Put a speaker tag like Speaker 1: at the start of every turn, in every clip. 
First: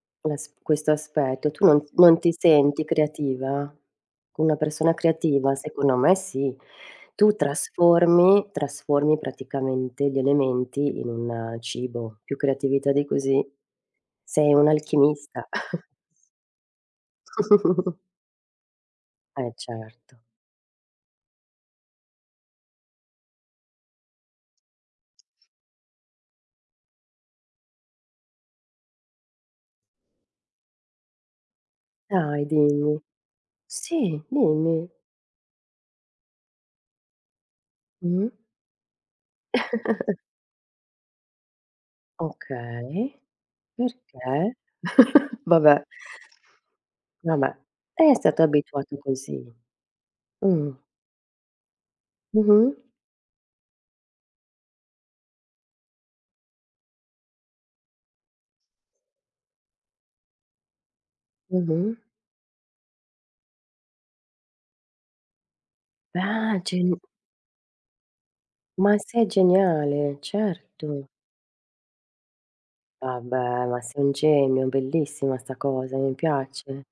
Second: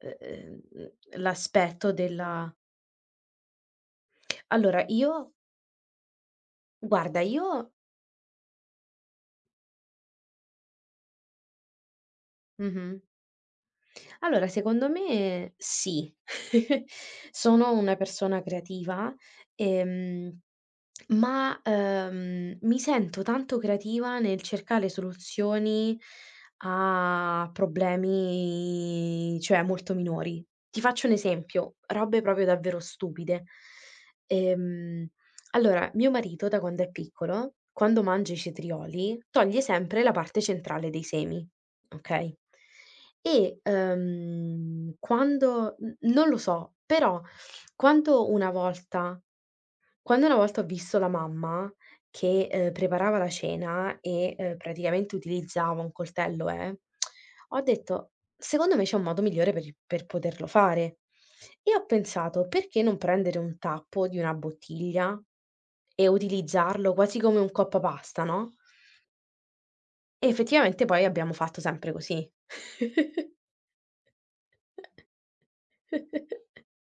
Speaker 1: Eh,
Speaker 2: Ma s
Speaker 1: ehm,
Speaker 2: questo aspetto. Tu non
Speaker 1: l'aspetto
Speaker 2: non ti
Speaker 1: della
Speaker 2: senti creativa? Una
Speaker 1: Allora
Speaker 2: persona
Speaker 1: io
Speaker 2: creativa? Secondo me sì.
Speaker 1: Guarda
Speaker 2: Tu
Speaker 1: io.
Speaker 2: trasformi trasformi praticamente gli elementi in un cibo, più creatività
Speaker 1: Mh-mh.
Speaker 2: di così.
Speaker 1: Allora
Speaker 2: Sei
Speaker 1: secondo
Speaker 2: un'alchimista.
Speaker 1: me sì, sono una persona creativa,
Speaker 2: Eh certo.
Speaker 1: ehm, ma ehm, mi sento tanto creativa nel cercare soluzioni a problemi, cioè molto minori. Ti faccio un esempio, robe proprio
Speaker 2: Dai,
Speaker 1: davvero
Speaker 2: dimmi.
Speaker 1: stupide.
Speaker 2: Sì, dimmi.
Speaker 1: Ehm, allora mio marito da quando è piccolo, quando
Speaker 2: Mh-mh.
Speaker 1: mangia i cetrioli, toglie sempre la parte centrale dei semi, okay?
Speaker 2: Okay,
Speaker 1: E
Speaker 2: perché?
Speaker 1: ehm, quando
Speaker 2: Vabbè.
Speaker 1: n non lo so però
Speaker 2: Va bè, è
Speaker 1: quando
Speaker 2: stato
Speaker 1: una
Speaker 2: abituato
Speaker 1: volta
Speaker 2: così.
Speaker 1: quando una volta ho
Speaker 2: Mhmm.
Speaker 1: visto la mamma che, ehm,
Speaker 2: Mh-mh.
Speaker 1: preparava la cena e, ehm, praticamente utilizzava un coltello eh, ho detto: "Secondo me c'è un modo migliore per i per poterlo fare." E ho
Speaker 2: Mh-mh.
Speaker 1: pensato: "Perché non prendere un tappo di una bottiglia e
Speaker 2: Ah
Speaker 1: utilizzarlo
Speaker 2: gen
Speaker 1: quasi come un coppapasta, no?"
Speaker 2: Ma sei geniale,
Speaker 1: Effettivamente poi
Speaker 2: certo.
Speaker 1: abbiamo fatto sempre così.
Speaker 2: Vabbè, ma sei un genio, bellissima sta cosa, mi piace.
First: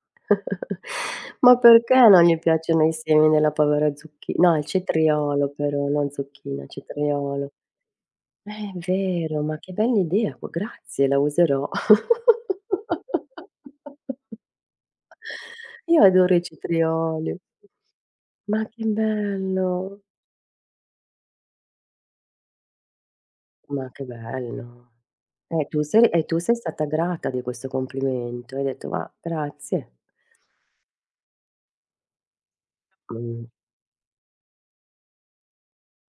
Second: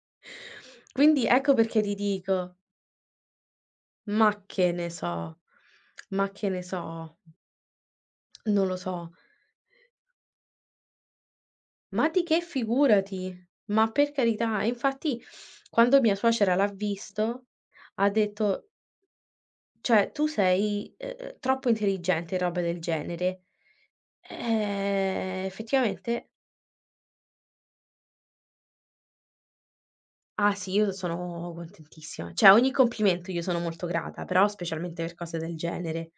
Speaker 1: Quindi ecco
Speaker 2: Ma
Speaker 1: perché ti
Speaker 2: perché non gli
Speaker 1: dico.
Speaker 2: piacciono i semi nella povera zucchi
Speaker 1: Ma
Speaker 2: no il
Speaker 1: che ne so
Speaker 2: cetriolo però, non
Speaker 1: ma che ne
Speaker 2: zucchina,
Speaker 1: so.
Speaker 2: cetriolo. È
Speaker 1: Non lo so.
Speaker 2: vero, ma che bell'idea, c grazie, la userò.
Speaker 1: Ma di che figurati. Ma per carità, e infatti quando
Speaker 2: Io
Speaker 1: mia
Speaker 2: adoro i
Speaker 1: suocera l'ha
Speaker 2: cetrioli.
Speaker 1: visto ha
Speaker 2: Ma
Speaker 1: detto
Speaker 2: che bello.
Speaker 1: "Cioè, tu sei, ehm, troppo intelligente." E roba del genere.
Speaker 2: Ma che bello.
Speaker 1: Ehm,
Speaker 2: E tu sei
Speaker 1: effettivamente
Speaker 2: e tu sei stata grata di questo complimento. Hai detto: "Ma grazie."
Speaker 1: Ah sì, io sono contentissima, cioè ogni complimento io
Speaker 2: Mh.
Speaker 1: sono molto grata, però specialmente per cose del genere.